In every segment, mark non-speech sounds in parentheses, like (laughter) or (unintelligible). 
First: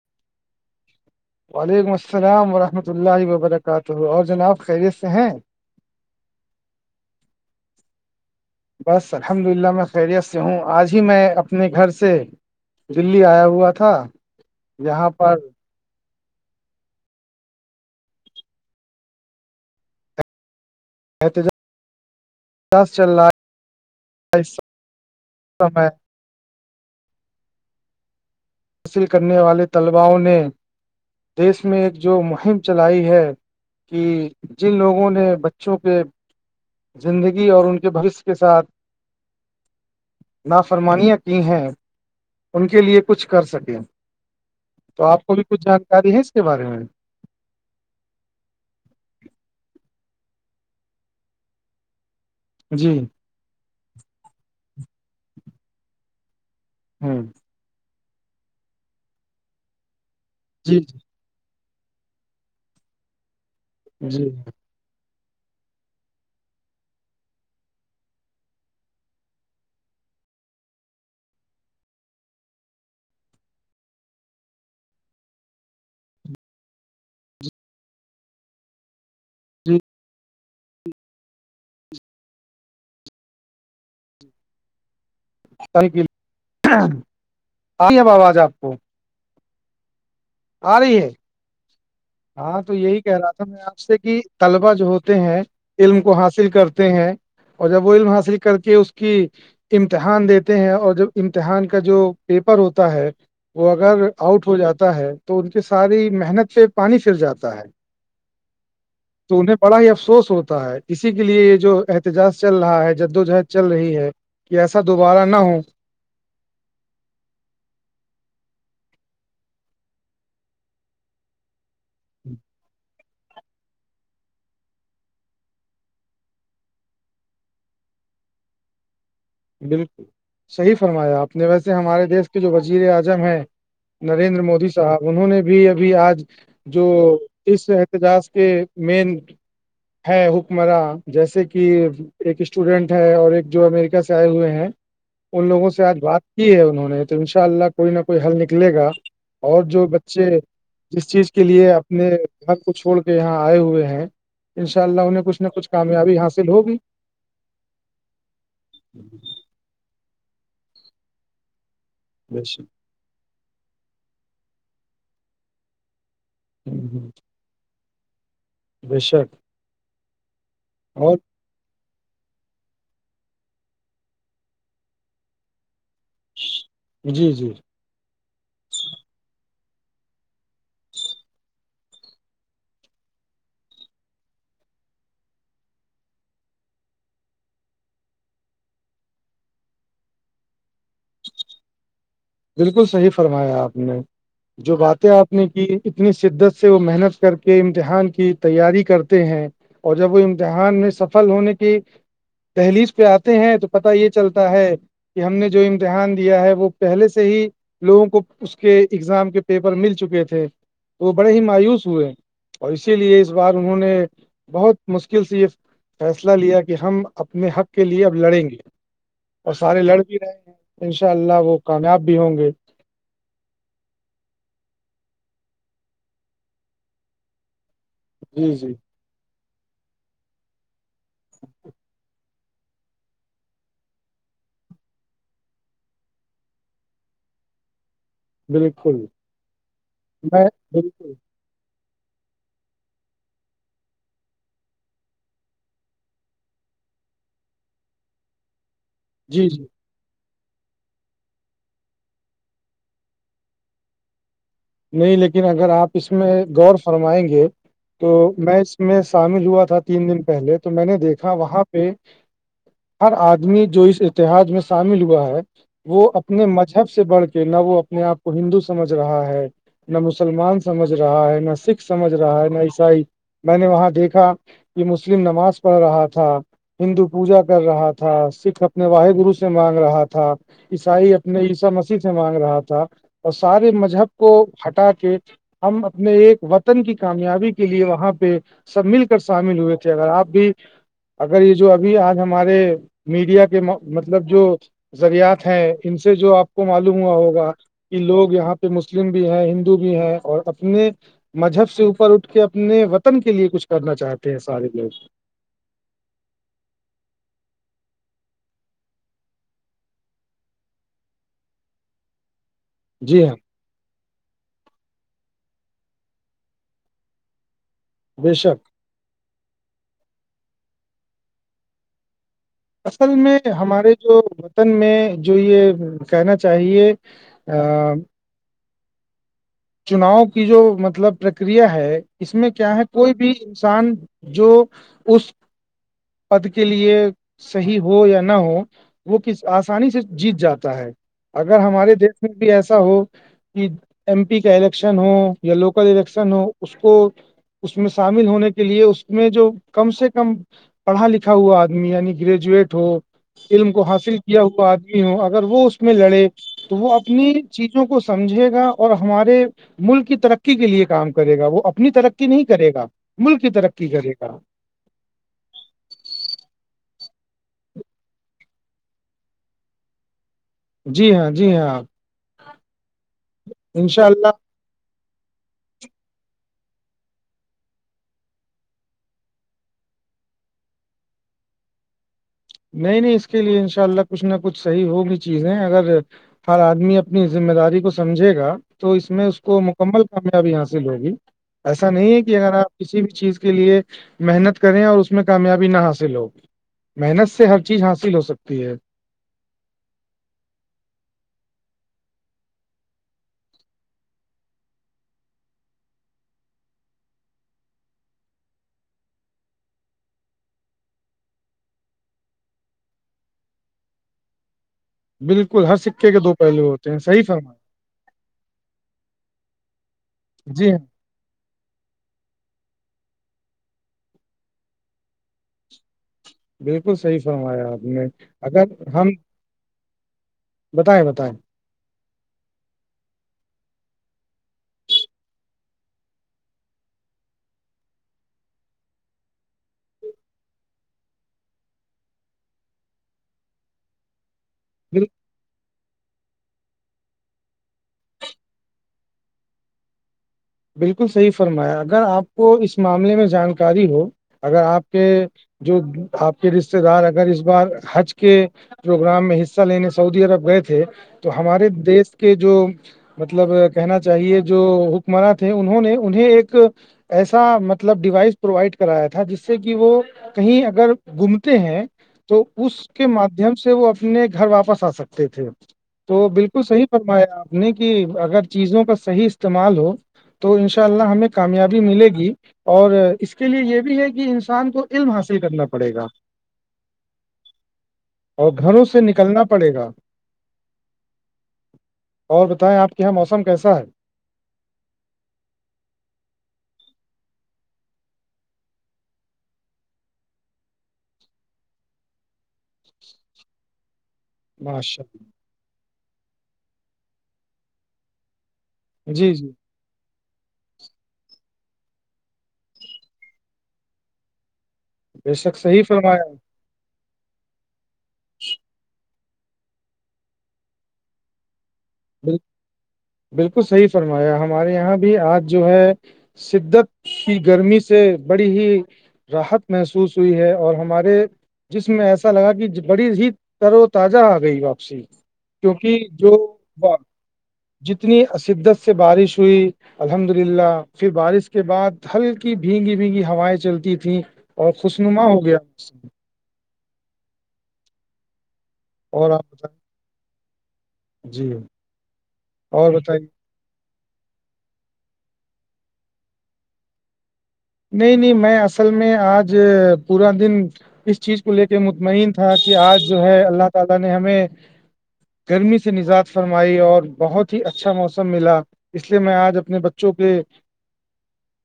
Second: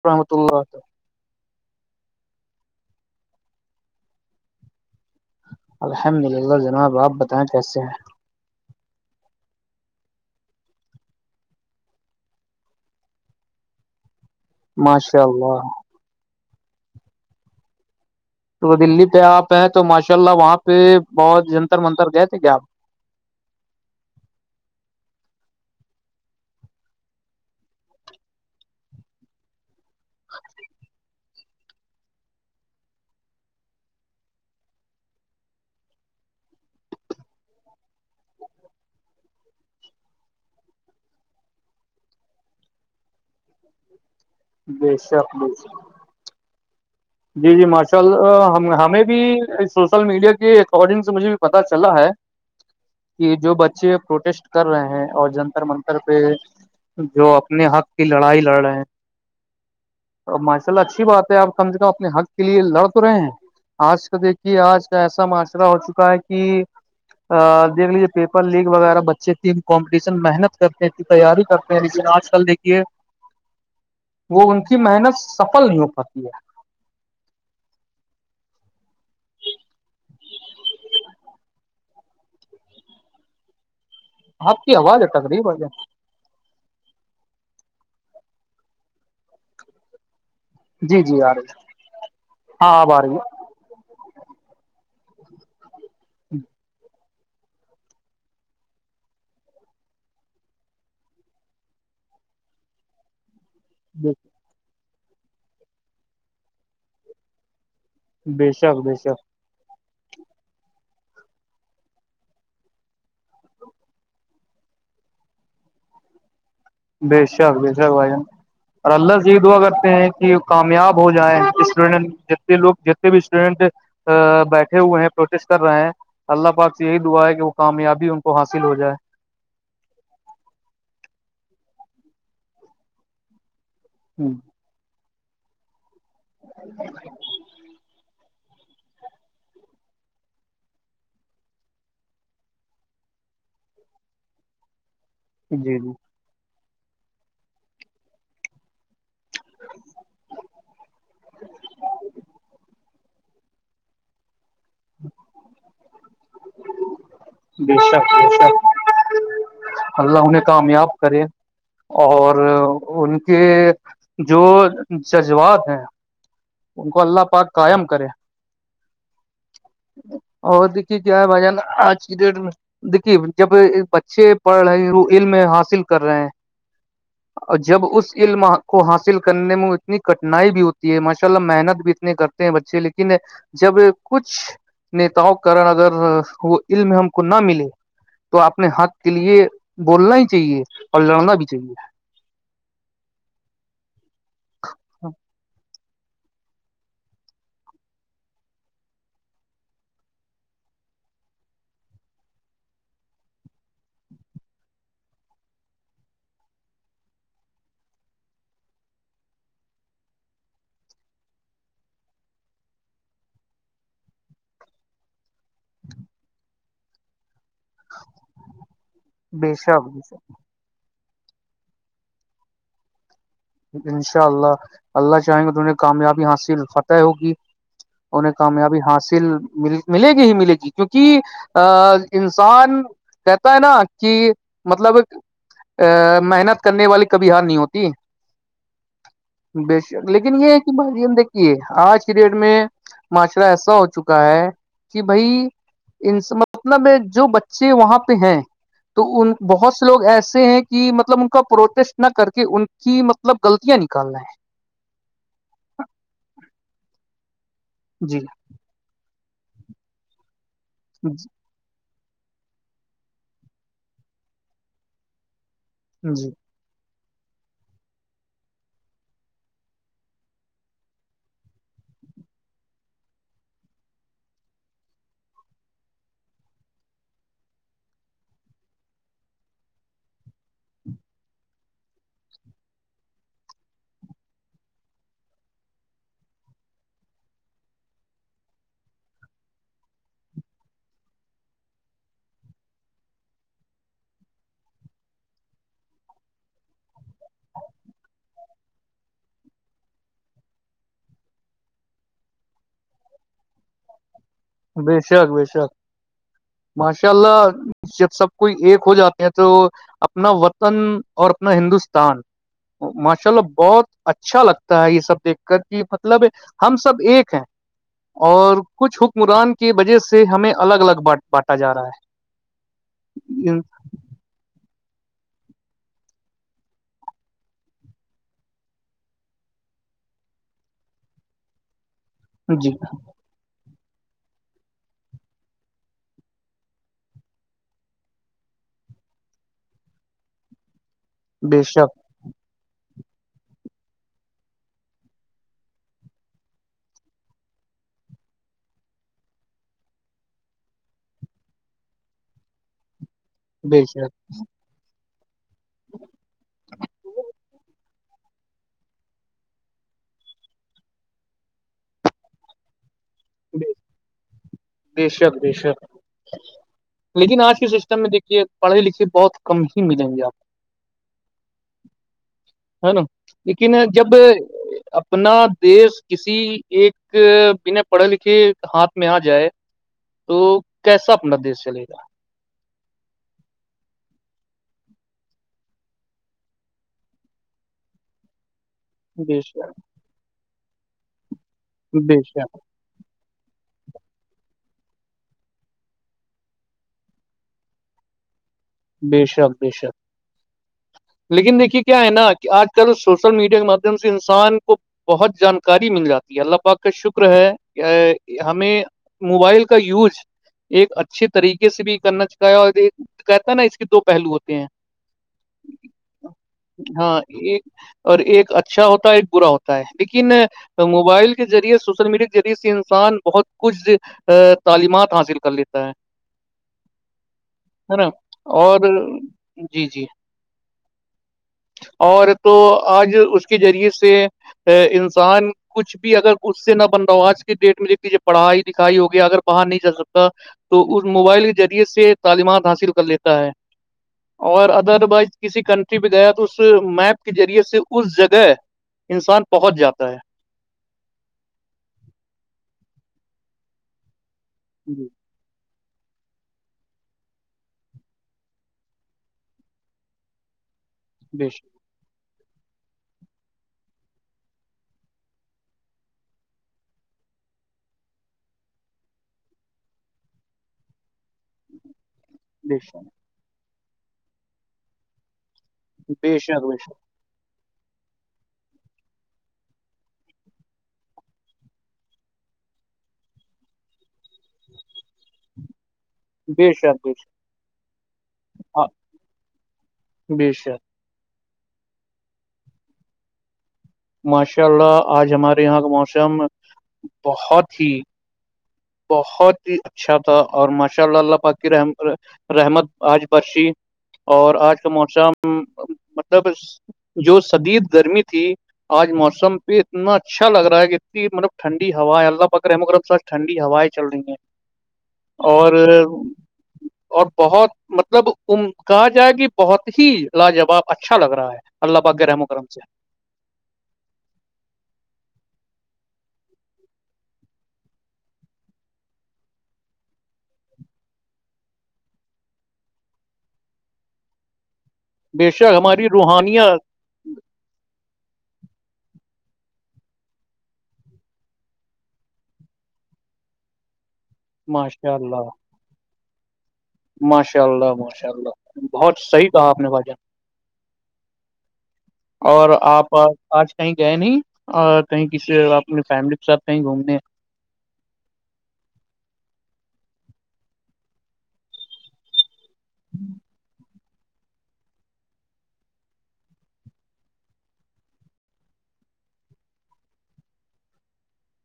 وورحمتۃ اللہ وعلیکم السلام ورحمۃ اللہ وبرکاتہ اور جناب خیریت سے ہیں الحمد للہ جناب آپ بتائیں کیسے ہیں بس الحمد للہ میں خیریت سے ہوں آج ہی میں اپنے گھر سے دلی آیا ہوا تھا یہاں ماشاء پر اللہ تو وہ دلی پہ آپ ہیں تو ماشاء اللہ وہاں پہ بہت جنتر منتر گئے تھے کیا آپ دس چلہ سے حاصل کرنے والے طلباؤوں نے دیش میں ایک جو مہم چلائی ہے کہ جن لوگوں نے بچوں کے زندگی اور ان کے بھوشیہ کے ساتھ نافرمانیاں کی ہیں ان کے لیے کچھ کر سکیں بے تو آپ کو شک بھی بے کچھ شک جانکاری ہے اس کے بارے میں جی جی ماشاء اللہ ہمیں بھی سوشل میڈیا کے اکارڈنگ سے مجھے بھی پتا چلا ہے جی کہ جو بچے پروٹیسٹ کر رہے ہیں اور جنتر منتر پہ ہ جو اپنے حق کی لڑائی لڑ رہے ہیں ماشاء جی اللہ اچھی بات ہے اپ کم سے کم اپنے حق کے لیے لڑ تو رہے ہیں آج کا جی دیکھیے آج کا ایسا معاشرہ ہو چکا ہے کہ دیکھ لیجیے پیپر لیگ وغیرہ بچے تھی کمپٹیشن محنت کرتے تھی تیاری کرتے ہیں لیکن آج کل دیکھیے وہ ان کی محنت سفل نہیں ہو پاتی ہے جی اپ کی اواز اٹک رہی ہے بھائی جان آ ہے باب آج آپ کو آ جی رہی ہے جی آ رہے ہاں تو یہی کہہ رہا تھا میں آپ سے کہ طلبا جو ہوتے ہیں علم کو حاصل کرتے ہیں اور جب وہ علم حاصل کر کے اس کی امتحان دیتے ہیں اور جب امتحان کا جو پیپر ہوتا ہے وہ اگر آؤٹ ہو جاتا ہے تو ان کے ساری محنت پہ پانی پھر جاتا ہے بے شک ب شک تو انہیں بڑا ہی افسوس ہوتا ہے اسی کے لیے یہ جو احتجاج چل رہا ہے جدوجہد چل رہی ہے کہ ایسا دوبارہ نہ ہو بے شک بے شک بھائی جان اور اللہ سےید دعا کرتے ہیں کہ کامیاب ہو جائےیں اس اسٹوڈنٹ جنے لوگ جتنے بھی اسٹوڈینٹ بیٹھے ہوئے ہیں پروٹیسٹ کر رہے ہیں اللہ پاک سے یہی دعا ہے کہ وہ کامیابی ان کو حاصل ہو جائے بالکل صحیح فرمایا آپ نے ویسے ہمارے دیس کے جو وزیر اعظم ہیں نریندر مودی صاحب انہوں نے بھی ابھی آج جو اس احتجاج کے مین ہے حکمراں جیسے کہ ایک اسٹوڈینٹ ہے اور ایک جو امریکہ سے آئے ہوئے ہیں ان لوگوں جی سے جی آج بات کی ہے انہوں نے تو ان شاء اللہ کوئی نہ کوئی حل نکلے گا اور جو بچے جس چیز کے لیے اپنے گھر کو چھوڑ کے یہاں آئے ہوئے ہیں انشاء اللہ انہیں کچھ نہ کچھ کامیابی حاصل ہوگی بے شک بے شک ہی (unintelligible) اللہ انہیں کامیاب کرے اور بے شک ان کے جو جذبات ہیں ان کو اللہ پاک قائم کرے ب شک اور دیکھیے اور کیا ہے بھائی جان آج دیکھیے جب بچے پڑھ رہے علم حاصل کر رہے ہیں جی جی اور جب اس علم کو حاصل کرنے میں اتنی کٹھنائی بھی ہوتی ہے ماشاء اللہ محنت بھی اتنے کرتے ہیں بچے لیکن جب کچھ نیتاؤں کے کن اگر وہ علم ہم کو نہ ملے تو اپنے ہات کے لیے بولنا ہی چاہیے اور لڑنا بھی چاہیے بالکل صحیح فرمایا آپ نے جو باتیں آپ نے کی اتنی شدت سے وہ محنت کر کے امتحان کی تیاری کرتے ہیں اور جب وہ امتحان میں سفل ہونے کی تحلیز پہ آتے ہیں تو پتا یہ چلتا ہے کہ ہم نے جو امتحان دیا ہے وہ پہلے سے ہی لوگوں کو اس کے ایگزام کے پیپر مل چکے تھے تو وہ بڑے ہی مایوس ہوئے اور اسی لیے اس بار انہوں نے بہت مشکل سے یہ فیصلہ لیا کہ ہم اپنے حق کے لیے اب لڑیں گے بے اور سارے لڑ شک بھی رہیں گے ان شاء اللہ وہ کامیاب بھی ہوں گے انشاء اللہ اللہ چاہیں گے تہیں کامیابی حاصل فتح ہوگی انہیں جی جی کامیابی حاصل ملے گی ہی ملے گی کیونکہ ا انسان کہتا ہے نا کہ مطلب ا محنت کرنے والی کبھی ہار نہیں ہوتی بالکل بے شک لیکن میں یہ ہے کہ بھائی بالکل ہم دیک یہ آج کی ڈیٹ میں معاشرہ ایسا ہو چکا ہے کہ بھائی ان مطلب جو بچے وہاں پہ ہیں تو ان جی جی بہت سے لوگ ایسے ہیں کہ مطلب ان کا پروٹیسٹ نہ کر کے ان کی مطلب مطلب غلطں نکالنا ہے نہیں لیکن اگر آپ اس میں غور فرمائیں گے ہے تو جی میں اس میں شامل ہوا تھا تین دن پہلے تو میں نے دیکھا وہاں پہ ہر آدمی جو اس اتحاد میں شامل ہوا ہے وہ جی اپنے مذہب سے بڑھ کے نہ وہ اپنے آپ کو ہندو سمجھ رہا ہے نہ مسلمان سمجھ رہا ہے نہ سکھ سمجھ رہا ہے نہ عیسائی میں نے وہاں دیکھا یہ مسلم نماز پڑھ رہا تھا ہندو پوجا کر رہا تھا سکھ اپنے واح گرو سے مانگ رہا تھا عیسائی اپنے عیسا مسیح سے مانگ رہا تھا اور سارے مذہب کو ہٹا کے ہم اپنے ایک وطن کی کامیابی کے لیے وہاں پہ سب مل کر شامل ہوئے تھے اگر آپ بھی اگر یہ جو ابھی آج ہمارے میڈیا کے مطلب جو ذریات ہیں ان سے جو آپ کو معلوم ہوا ہوگا کہ لوگ یہاں پہ م مسلم بھی ہے ہندو بھی ہے اور اپنے مذہب سے اوپر اٹھ کے اپنے وطن کے لیے کچھ کرنا چاہتے ہیں سارے ب لوگ شک ب شک ماشاء اللہ جب سب کوئی ایک ہو جاتے ہیں تو اپنا وطن اور اپنا ہندوستان جی ماشاء ہاں اللہ بہت اچھا لگتا ہے یہ سب دیکھ کر کہ مطلب ہم سب ایک ہیں بے اور شک کچھ حکمران کی وجہ سے ہمیں الگ الگ بانٹا جا رہا ہے اصل میں ان- ہمارے جو ن میں جو یہ کہنا چاہیے چناؤ کی جو مطلب پرکریا ہے اس میں جی کیا ہے کوئی بھی انسان جو اس پد کے لیے صحیح ہو یا نہ ہو وہ کس آسانی سے جیت جاتا ہے اگر بے ہمارے شک دیش میں بھی ایسا ہو کہ ایم پی کا الیکشن ہو یا لوکل الیکشن ہو اس کو اس میں شامل ہونے کے لیے اس میں جو کم سے کم پڑھا لکھا ہوا آدمی یعنی گریجویٹ ہو علم کو بے شک حاصل کیا ہوا آدمی ہو اگر وہ اس میں لڑے تو وہ اپنی چیزوں کو سمجھے گا اور ہمارے ملک کی ترقی کے لیے کام کرے گا وہ اپنی ترقی نہیں کرے گا ملک کی ترقی کرے گا دیشت دیشک لیکن آج کے سسٹم میں دیکھیے پڑھے لکھے بہت کم ہی ملیں گے آپ کو جی ہاں جی ہاں آپ ہے نا لیکن جب اپ اپنا دیس کسی ایک بنا پڑھے لکھے ہاتھ میں آ جائے تو کیسا اپنا دیش چلے گا نہیں نہیں اس کے لیے ان شاء اللہ کچھ نہ کچھ صحیح ہوگی چیزیں اگر ہر آدمی اپنی ذمہ داری کو سمجھے گا تو اس میں بے اس کو شک مکمل کامیابی حاصل ہوگی ایسا نہیں بے ہے کہ اگر شک آپ کسی بھی چیز کے لیے محنت کریں اور اس میں کامیابی نہ حاصل ہو محنت سے سے ہر چیز حاصل ہو سکتی ہے بے شک بے شک لیکن دیکھیے کیا ہے نا کہ آج کل سوشل میڈیا کے مادھیم سے انسان کو بہت جانکاری مل جاتی ہے اللہ پاک کا شکر ہے ہمیں موبائل کا یوز ایک اچھے طریقے سے بھی کرنا چاہے اور ایک نا نا اس کے دو پہلو ہوتے ہیں بالکل ہر سکے کے دو پہلو ہوتے ہیں ہاں صحیح فرما ایک اور ایک اچھا ہوتا ہے ایک برا ہوتا ہے لیکن جی ہاں موبائل کے ذریعے سوشل میڈیا کے ذریعے سے انسان بہت کچھ تعلیمات حاصل کر لیتا ہے بالکل صحیح فرمایا آپ ہے نا نے اور اگر ہم جی جی بتائیں بتائیں اور تو آج اس کے ذریعے سے انسان کچھ بھی اگر اس سے نہ بن رہا ہو آج کے ڈیٹ میں دیکھ لیجیے پڑھائی لکھائی ہوگیا اگر باہر نہیں جا سکتا تو اس موبائل کے ذریعے سے تعلیمات حاصل کر لیتا تا ہے اور ادر وائز کسی کنٹ کی بغیر اس میپ کے ذریعے سے اس جگہ انسان پہنچ جاتا ہے بالکل صحیح فرمایا اگر آپ کو اس معاملے میں جانکاری ہو اگر آپ جی کے جو آپ کے رشتے دار اگر اس بار حج کے پروگرام میں حصہ لینے سعودی عرب گئے تھے تو بے ہمارے شک دیس کے جو مطلب کہنا چاہیے جو جماعت ہے انہوں نے انہیں ایک ایسا مطلب ڈیوائس پرووائڈ کرایا تھا جس سے کہ وہ کہیں اگر گھومتے ہیں تو اس بے کے شک مادھیم سے وہ اپنے گھر واپس آ سکتے تھے تو بے بالکل شک بے صحیح شک فرمایا آپ نے کہ اگر چیزوں کا صحیح استعمال ہو تو ان شاء اللہ ہمیں کامیابی ملے گی اور اس کے لیے یہ بھی ہے کہ انسان کو علم حاصل کرنا پڑے گا بے شک بے شک اور گھروں ہاں، سے نکلنا پڑے گا بے شک اور بتائیں آپ کے یہاں موسم کیسا ہے ماشاء اللہ آج ہمارے یہاں کا موسم بہت ہی بہت ہی اچھا تھا اور ماشاء اللہ اللہ پاک کی رحم رحمت آج برشی اور آج کا ماشاء موسم مطلب جو شدید گرمی تھی آج اللہ جی جی موسم پہ اتنا اچھا لگ رہا ہے کہ اتنی مطلب ٹھنڈی ہوا ہے اللہ پاک کے رحمو کرم سے ٹھنڈی ڈی ہوائیں چل رہی ہیں بے شک اور صحیح فرمایا اور بہت مطلب ام کہا جائے کہ بہت ہی لاجواب اچھا لگ رہا ہے اللہ پاک کے بال- رحمو کرم سے بالکل صحیح فرمایا ہمارے یہاں بھی آج جو ہے شدت کی گرمی سے بڑی ہی راحت محسوس ہوئی ہے اور ہمارے جسم میں ایسا لگا کہ بڑی ہی تر و تازہ آ گئی ہو واپسی بے شک ہماری کیونکہ جو روحانیت جتنی شدت سے بارش ہوئی الحمد للہ پھر بارش کے بعد ہلکی بھینگی بھیگی ہوائیں چلتی تھیں اور ماشاء خوشنما ہو اللہ گیا ماشاء اللہ ماشاء اللہ بہت اور صحیح کہا بتائیں آپ نے بھائی جان جی اور آپ آج کہیں گئے نہیں اور کہیں کسی اور اپنی فیملی کے ساتھ کہیں گھومنے نہیں نہیں میں اصل میں آج پورا دن اس چیز کو لے کے مطمئن تھا کہ آج جو ہے اللہ تعالی نے ہمیں گرمی سے نجات فرمائی اور بہت ہی اچھا موسم ملا اس لیے میں آج اپنے بچوں کے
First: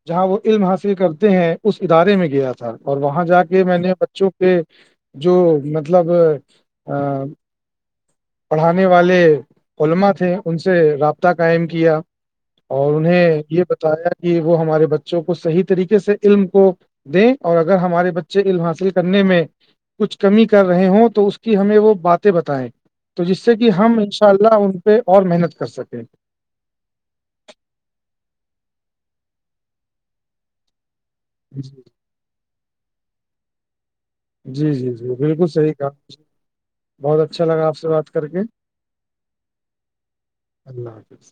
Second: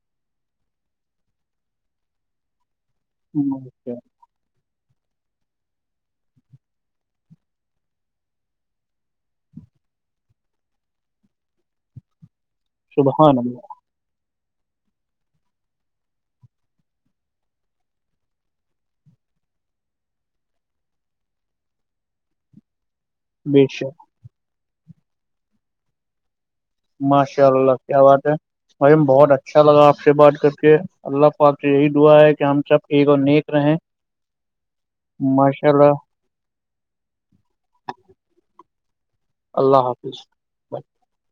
جہاں وہ علم حاصل کرتے ہیں اس ادارے میں گیا تھا اور وہاں جا کے میں نے ماشاء- بچوں کےہ جو مطلب ا (inaudible) پڑھانے والے علماء تھے ان سے رابطہ قائم کیا اور سبحان انہیں یہ اللہ بتایا کہ وہ ہمارے بچوں کو صحیح طریقے سے علم کو دیں اور اگر ہمارے بچے علم حاصل کرنے میں کچھ کمی کر رہے ہوں تو اس کی ہمیں وہ باتیں بتیں تو جس سے بے کہ ہم شک ان شاء اللہ ان پہ اور محنت کر سکیں ماشاء اللہ کیا بات ہے مھ بہت اچھا لگا آپ سے بات کر کے اللہ پاک سے جی یہی دعا ہے کہ ہم سب ایک اور نیک رہے جی جی جی بالکل صحیح کہ بہت اچھا لگا آپ سے بات کر کے اللہ حافظ اللہ حافظ